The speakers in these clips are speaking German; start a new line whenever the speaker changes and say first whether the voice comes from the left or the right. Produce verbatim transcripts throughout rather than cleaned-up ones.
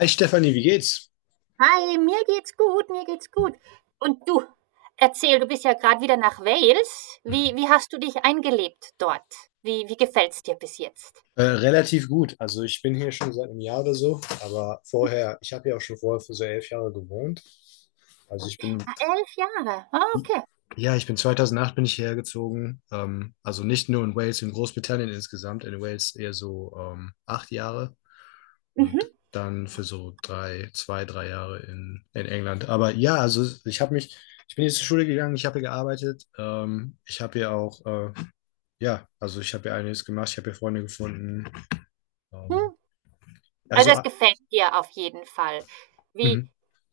left: Hi Stefanie, wie geht's?
right: Hi, mir geht's gut, mir geht's gut. Und du, erzähl, du bist ja gerade wieder nach Wales. Wie, wie hast du dich eingelebt dort? Wie, wie gefällt's dir bis jetzt?
left: Äh, relativ gut. Also ich bin hier schon seit einem Jahr oder so, aber vorher, ich habe ja auch schon vorher für so elf Jahre gewohnt. Also ich bin,
right: Ah, elf Jahre. Ah, okay.
left: ja, ich bin zweitausendacht bin ich hierher gezogen. Ähm, also nicht nur in Wales, in Großbritannien insgesamt. In Wales eher so ähm, acht Jahre
right: Mhm.
left: und dann für so drei, zwei, drei Jahre in, in England. Aber ja, also ich habe mich, ich bin jetzt zur Schule gegangen, ich habe hier gearbeitet. Ähm, ich habe hier auch, äh, ja, also ich habe hier einiges gemacht. Ich habe hier Freunde gefunden. Ähm,
right: Hm. Also
left: Also,
right: es
left: ah,
right: gefällt dir auf jeden Fall. Wie,
left: mhm.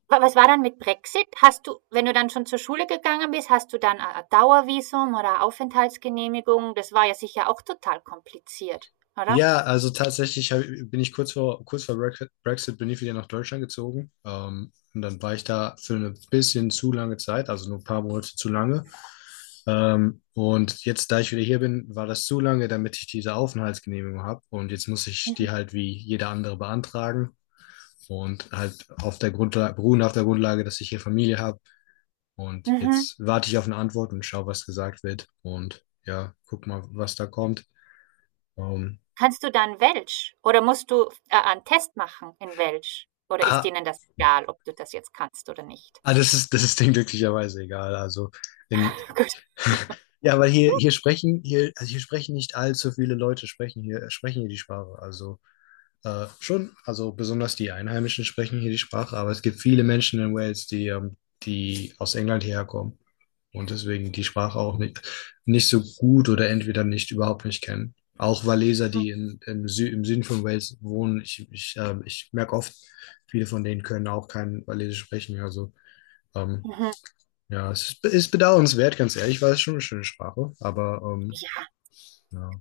right: wa- was war dann mit Brexit? Hast du, wenn du dann schon zur Schule gegangen bist, hast du dann ein Dauervisum oder Aufenthaltsgenehmigung? Das war ja sicher auch total kompliziert, oder?
left: Ja, also tatsächlich hab, bin ich kurz vor, kurz vor Brexit, Brexit bin ich wieder nach Deutschland gezogen. Ähm, und dann war ich da für eine bisschen zu lange Zeit, also nur ein paar Monate zu lange. Ähm, und jetzt, da ich wieder hier bin, war das zu lange, damit ich diese Aufenthaltsgenehmigung habe. Und jetzt muss ich
right: Mhm.
left: die halt wie jeder andere beantragen. Und halt auf der Grundlage, beruhen auf der Grundlage, dass ich hier Familie habe. Und
right: Mhm.
left: jetzt warte ich auf eine Antwort und schaue, was gesagt wird. Und ja, guck mal, was da kommt. Ähm,
right: Kannst du dann Welsch oder musst du äh, einen Test machen in Welsch? Oder ist
left: ah,
right: denen das egal, ob du das jetzt kannst oder nicht?
left: ah, das ist, das ist denen glücklicherweise egal. Also in,
right: Gut.
left: ja, weil hier, hier sprechen, hier, also hier sprechen nicht allzu viele Leute sprechen hier, sprechen hier die Sprache. Also äh, schon, also besonders die Einheimischen sprechen hier die Sprache, aber es gibt viele Menschen in Wales, die, ähm, die aus England hierher kommen. Und deswegen die Sprache auch nicht, nicht so gut oder entweder nicht überhaupt nicht kennen. Auch Waliser, die in, im, Sü im Süden von Wales wohnen, ich, ich, äh, ich merke oft, viele von denen können auch kein Walisisch sprechen. Also ähm,
right: Mhm.
left: ja, es ist, ist bedauernswert, ganz ehrlich, weil es schon eine schöne Sprache, aber ähm,
right: Ja,
left: ja.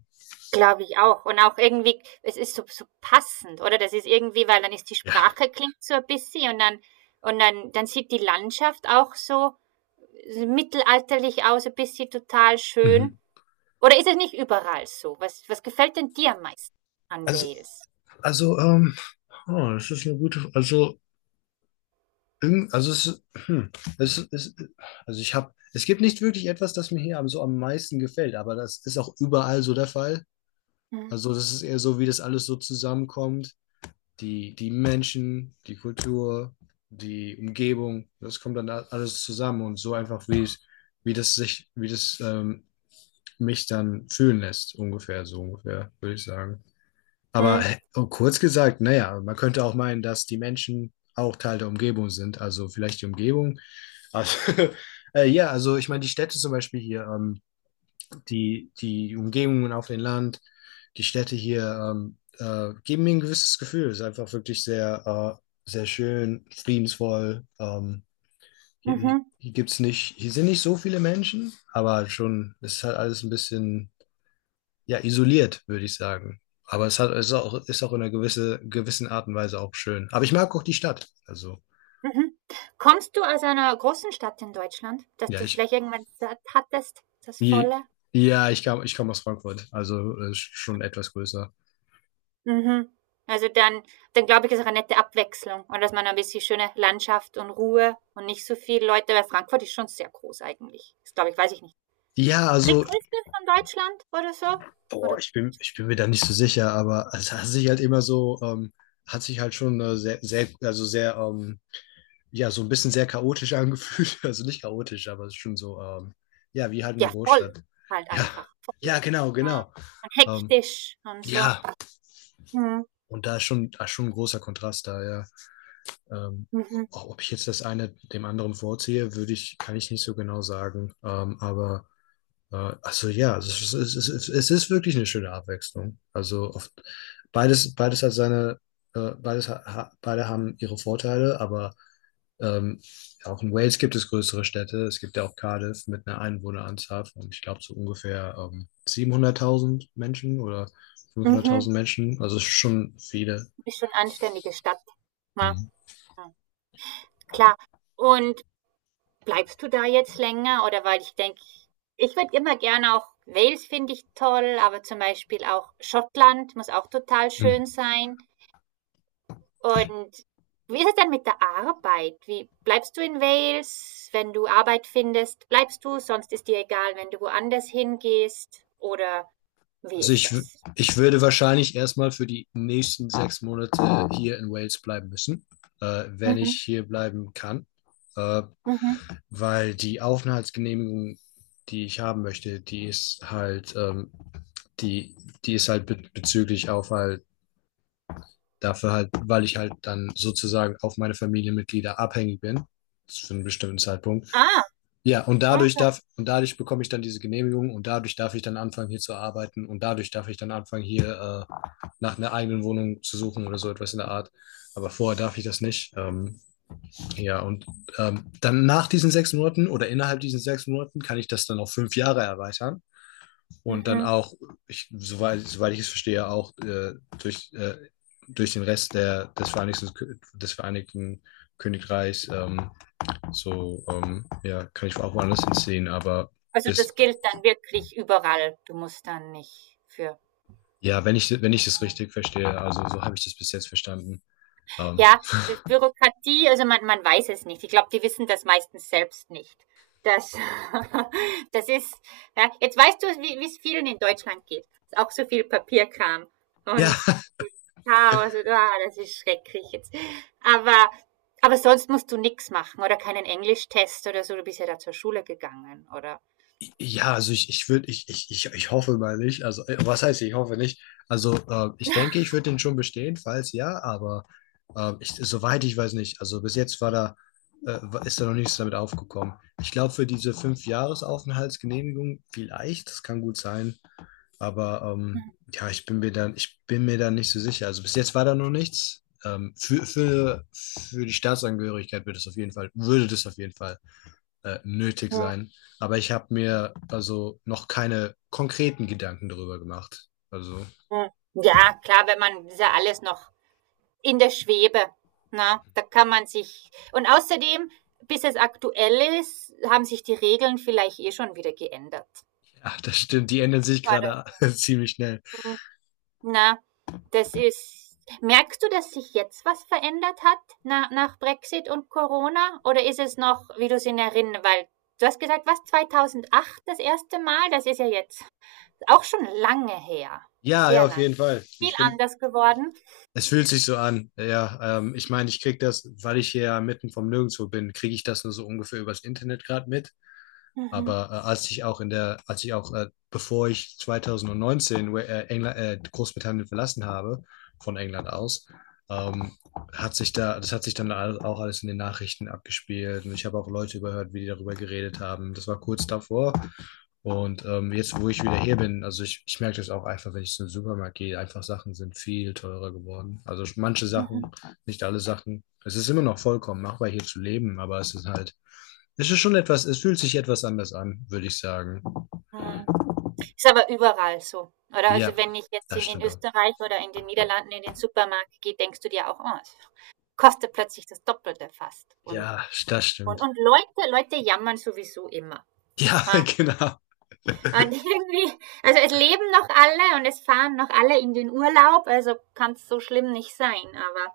right: glaube ich auch. Und auch irgendwie, es ist so, so passend, oder? Das ist irgendwie, weil dann ist die
left: Ja.
right: Sprache klingt so ein bisschen und dann, und dann, dann sieht die Landschaft auch so mittelalterlich aus, ein bisschen total schön.
left: Mhm.
right: Oder ist es nicht überall so? Was, was gefällt denn dir am meisten an
left: Also,
right: Wales?
left: also ähm, oh, das ist eine gute, also Irgend- Also es, hm, es, es, also ich habe, es gibt nicht wirklich etwas, das mir hier am, so am meisten gefällt, aber das ist auch überall so der Fall.
right: Mhm.
left: Also das ist eher so, wie das alles so zusammenkommt. Die, die Menschen, die Kultur, die Umgebung, das kommt dann a- alles zusammen und so einfach, wie es, wie das sich, wie das ähm, mich dann fühlen lässt, ungefähr, so ungefähr, würde ich sagen. Aber äh,
right: Mhm.
left: und kurz gesagt, naja, man könnte auch meinen, dass die Menschen auch Teil der Umgebung sind. Also vielleicht die Umgebung. Also, äh, ja, also ich meine, die Städte zum Beispiel hier, ähm, die, die Umgebungen auf dem Land, die Städte hier ähm, äh, geben mir ein gewisses Gefühl. Es ist einfach wirklich sehr, äh, sehr schön, friedensvoll. Ähm, hier
right: Mhm.
left: hier gibt's nicht, hier sind nicht so viele Menschen, aber schon, es ist halt alles ein bisschen ja, isoliert, würde ich sagen. Aber es hat, es ist auch, ist auch in einer gewisse, gewissen Art und Weise auch schön. Aber ich mag auch die Stadt. Also,
right: Mhm. Kommst du aus einer großen Stadt in Deutschland, dass
left: ja,
right: du
left: ich,
right: vielleicht irgendwann satt hattest, das
left: je-
right: Volle?
left: ja, ich kam, ich komme aus Frankfurt, also äh, schon etwas größer.
right: Mhm. Also dann dann glaube ich, ist auch eine nette Abwechslung und dass man ein bisschen schöne Landschaft und Ruhe und nicht so viele Leute, weil Frankfurt ist schon sehr groß eigentlich. Ist, glaube ich, weiß ich nicht,
left: Ja, also,
right: drittgrößte von Deutschland oder so? Oder
left: boah, ich bin, ich bin mir da nicht so sicher, aber es hat sich halt immer so, ähm, hat sich halt schon äh, sehr, sehr, also sehr, ähm, ja, so ein bisschen sehr chaotisch angefühlt. Also nicht chaotisch, aber es ist schon so, ähm, ja, wie halt eine
right: ja, voll
left: Großstadt.
right: halt
left: Ja,
right: einfach,
left: ja,
right: voll.
left: genau,
right: Ja,
left: genau.
right: und
left: Ähm,
right: hektisch und so.
left: ja.
right: Mhm,
left: Und da ist schon, da ist schon ein großer Kontrast da, ja. Ähm,
right: mhm,
left: Auch ob ich jetzt das eine dem anderen vorziehe, würde ich, kann ich nicht so genau sagen. Ähm, aber äh, also ja, es ist, es ist, es ist wirklich eine schöne Abwechslung. Also oft, beides, beides hat seine, äh, beides ha, ha- beide haben ihre Vorteile, aber ähm, auch in Wales gibt es größere Städte. Es gibt ja auch Cardiff mit einer Einwohneranzahl von, ich glaube, so ungefähr ähm, siebenhunderttausend Menschen oder
right: mhm.
left: fünfhunderttausend Menschen. Also es ist schon viele.
right: Ist schon eine anständige Stadt. Ja, ja, klar. Und bleibst du da jetzt länger? Oder weil ich denke, ich würde immer gerne auch, Wales finde ich toll, aber zum Beispiel auch Schottland muss auch total
left: Hm.
right: schön sein. Und wie ist es denn mit der Arbeit? Wie bleibst du in Wales, wenn du Arbeit findest? Bleibst du, sonst ist dir egal, wenn du woanders hingehst? Oder wie
left: Also
right: ist
left: ich, w-
right: das?
left: Ich würde wahrscheinlich erstmal für die nächsten sechs Monate hier in Wales bleiben müssen, äh, wenn ich
right: Mhm,
left: hier bleiben kann, äh,
right: mhm.
left: weil die Aufenthaltsgenehmigung, die ich haben möchte, die ist halt, ähm, die, die ist halt be bezüglich Aufhalt dafür halt, weil ich halt dann sozusagen auf meine Familienmitglieder abhängig bin, für einen bestimmten Zeitpunkt.
right: Ah,
left: Ja, und dadurch
right: okay.
left: darf, und dadurch bekomme ich dann diese Genehmigung und dadurch darf ich dann anfangen, hier zu arbeiten und dadurch darf ich dann anfangen, hier äh, nach einer eigenen Wohnung zu suchen oder so etwas in der Art. Aber vorher darf ich das nicht. Ähm, ja, und ähm, dann nach diesen sechs Monaten oder innerhalb diesen sechs Monaten kann ich das dann auf fünf Jahre erweitern und dann
right: Mhm.
left: auch, ich, soweit, soweit ich es verstehe, auch äh, durch, äh, durch den Rest der, des, Vereinigten, des Vereinigten Königreichs ähm, so, ähm, ja, kann ich auch woanders hinziehen, aber
right: Also das
left: bis,
right: gilt dann wirklich überall. Du musst dann nicht für...
left: ja, wenn ich, wenn ich das richtig verstehe, also so habe ich das bis jetzt verstanden. Ähm,
right: Ja, das Bürokratie, also man, man weiß es nicht. Ich glaube, die wissen das meistens selbst nicht. Das, das ist, ja, jetzt weißt du, wie es vielen in Deutschland geht. Ist auch so viel Papierkram
left: ja.
right: und Chaos und ah, das ist schrecklich jetzt. Aber, aber sonst musst du nichts machen oder keinen Englischtest oder so. Du bist ja da zur Schule gegangen, oder?
left: Ja, also ich, ich würde, ich, ich, ich, ich hoffe mal nicht. Also, äh, was heißt, ich hoffe nicht? Also, äh, ich denke, ich würde den schon bestehen, falls ja, aber äh, ich, soweit ich weiß nicht. Also, bis jetzt war da, äh, war- ist da noch nichts damit aufgekommen. Ich glaube, für diese Fünf-Jahres-Aufenthaltsgenehmigung vielleicht, das kann gut sein. Aber ähm, ja, ich bin mir dann, ich bin mir da nicht so sicher. Also bis jetzt war da noch nichts. Ähm, für, für, für die Staatsangehörigkeit wird es auf jeden Fall, würde das auf jeden Fall äh, nötig
right: Hm,
left: sein. Aber ich habe mir also noch keine konkreten Gedanken darüber gemacht. Also,
right: hm. Ja, klar, wenn man, das ist ja alles noch in der Schwebe. Na, da kann man sich. Und außerdem, bis es aktuell ist, haben sich die Regeln vielleicht eh schon wieder geändert.
left: ja, das stimmt, die ändern sich
right: Warte,
left: gerade ziemlich schnell.
right: hm, na, das ist. Merkst du, dass sich jetzt was verändert hat, na, nach Brexit und Corona? Oder ist es noch, wie du es in Erinnerung, weil du hast gesagt, was, zweitausendacht das erste Mal? Das ist ja jetzt auch schon lange her.
left: Ja, ja,
right: Sehr
left: auf
right: lange.
left: jeden Fall.
right: Viel
left: Ich bin,
right: anders geworden.
left: es fühlt sich so an. Ja, ähm, ich meine, ich kriege das, weil ich hier ja mitten vom Nirgendwo bin, kriege ich das nur so ungefähr übers Internet gerade mit.
right: Mhm.
left: Aber äh, als ich auch in der, als ich auch, äh, bevor ich zwanzig neunzehn äh, England, äh, Großbritannien verlassen habe, von England aus, ähm, hat sich da, das hat sich dann all- auch alles in den Nachrichten abgespielt. Und ich habe auch Leute überhört, wie die darüber geredet haben. Das war kurz davor. Und ähm, jetzt, wo ich wieder hier bin, also ich, ich merke das auch einfach, wenn ich zum Supermarkt gehe, einfach Sachen sind viel teurer geworden. Also manche
right: Mhm.
left: Sachen, nicht alle Sachen. Es ist immer noch vollkommen machbar, hier zu leben, aber es ist halt es ist schon etwas, es fühlt sich etwas anders an, würde ich sagen.
right: Mhm. Ist aber überall so, oder? Also,
left: Ja,
right: wenn ich jetzt
left: das
right: in in
left: stimmt auch.
right: Österreich oder in den Niederlanden in den Supermarkt gehe, denkst du dir auch: „Oh, es kostet plötzlich das Doppelte fast.“ Und
left: Ja, das
right: und
left: stimmt.
right: und Leute Leute jammern sowieso immer,
left: Ja,
right: ha.
left: genau.
right: Und irgendwie also, es leben noch alle und es fahren noch alle in den Urlaub, also kann es so schlimm nicht sein. Aber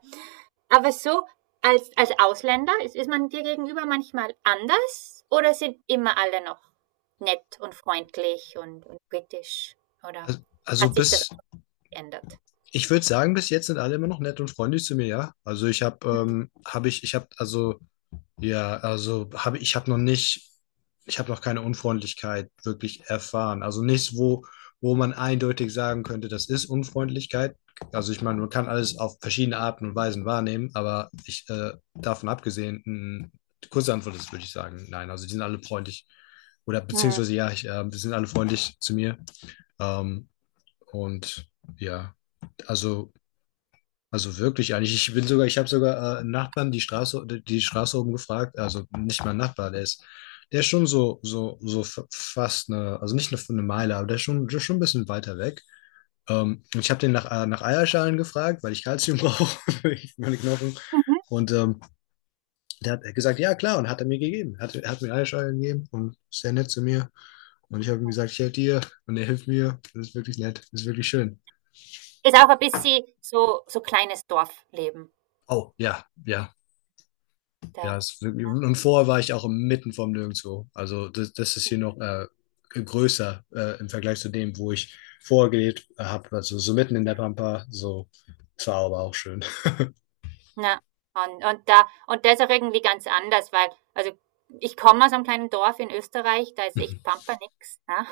right: aber so als als Ausländer, ist ist man dir gegenüber manchmal anders oder sind immer alle noch nett und freundlich und und britisch, oder
left: Also, also
right: hat sich das
left: bis,
right: ändert.
left: ich würde sagen, bis jetzt sind alle immer noch nett und freundlich zu mir, ja. Also ich habe, ähm, habe ich, ich habe, also Ja, also habe ich habe noch nicht, ich habe noch keine Unfreundlichkeit wirklich erfahren. Also nichts, wo, wo man eindeutig sagen könnte, das ist Unfreundlichkeit. Also ich meine, man kann alles auf verschiedene Arten und Weisen wahrnehmen, aber ich äh, davon abgesehen, mh, die kurze Antwort ist, würde ich sagen, nein. Also die sind alle freundlich oder
right: Mhm.
left: beziehungsweise ja, ich, äh, die sind alle freundlich zu mir. Ähm, und ja, also also wirklich eigentlich. Ich bin sogar, ich habe sogar äh, einen Nachbarn die Straße, die Straße oben gefragt, also nicht mein Nachbar, der ist, der ist schon so, so, so f- fast eine, also nicht eine, eine Meile, aber der ist schon, schon ein bisschen weiter weg. Ähm, ich habe den nach, äh, nach Eierschalen gefragt, weil ich Kalzium brauche für meine Knochen.
right: Mhm.
left: Und ähm, der hat gesagt, ja klar, und hat er mir gegeben. Hat, hat mir Eierschalen gegeben und ist sehr nett zu mir. Und ich habe ihm gesagt, ich helfe dir und er hilft mir. Das ist wirklich nett, das ist wirklich schön.
right: Ist auch ein bisschen so, so kleines Dorfleben.
left: Oh, ja, ja, ja,
right: Da
left: es, und vorher war ich auch mitten vom Nirgendwo. Also das, das ist hier noch äh, größer äh, im Vergleich zu dem, wo ich vorher gelebt habe. Also so mitten in der Pampa. So, das war aber auch schön.
right: ja, und und da und das auch irgendwie ganz anders, weil also, ich komme aus einem kleinen Dorf in Österreich, da ist
left: Mhm.
right: echt Pampa nix, ne?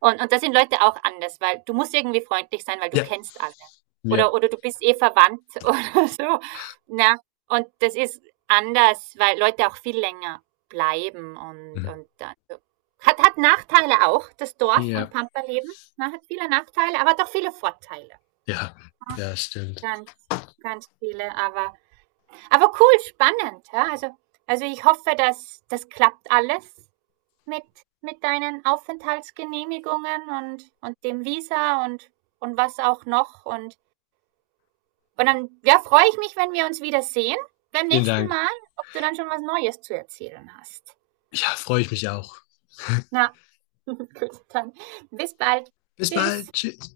right: Und und da sind Leute auch anders, weil du musst irgendwie freundlich sein, weil du
left: Ja.
right: kennst alle.
left: Ja,
right: Oder oder du bist eh verwandt oder so, ne? Und das ist anders, weil Leute auch viel länger bleiben und
left: Mhm.
right: und dann so hat hat Nachteile auch, das Dorf und
left: Ja,
right: Pampa-Leben, ne? Hat viele Nachteile, aber doch viele Vorteile.
left: ja, ja, stimmt.
right: Ganz, ganz viele, aber aber cool, spannend. Ja? Also, also ich hoffe, dass das klappt alles mit, mit deinen Aufenthaltsgenehmigungen und, und dem Visa und, und was auch noch. Und, und dann ja, freue ich mich, wenn wir uns wiedersehen beim
left: Vielen
right: nächsten
left: Dank.
right: Mal, ob du dann schon was Neues zu erzählen hast.
left: Ja, freue ich mich auch.
right: Na, gut, dann bis bald.
left: Bis bald.
right: Tschüss.
left: Tschüss.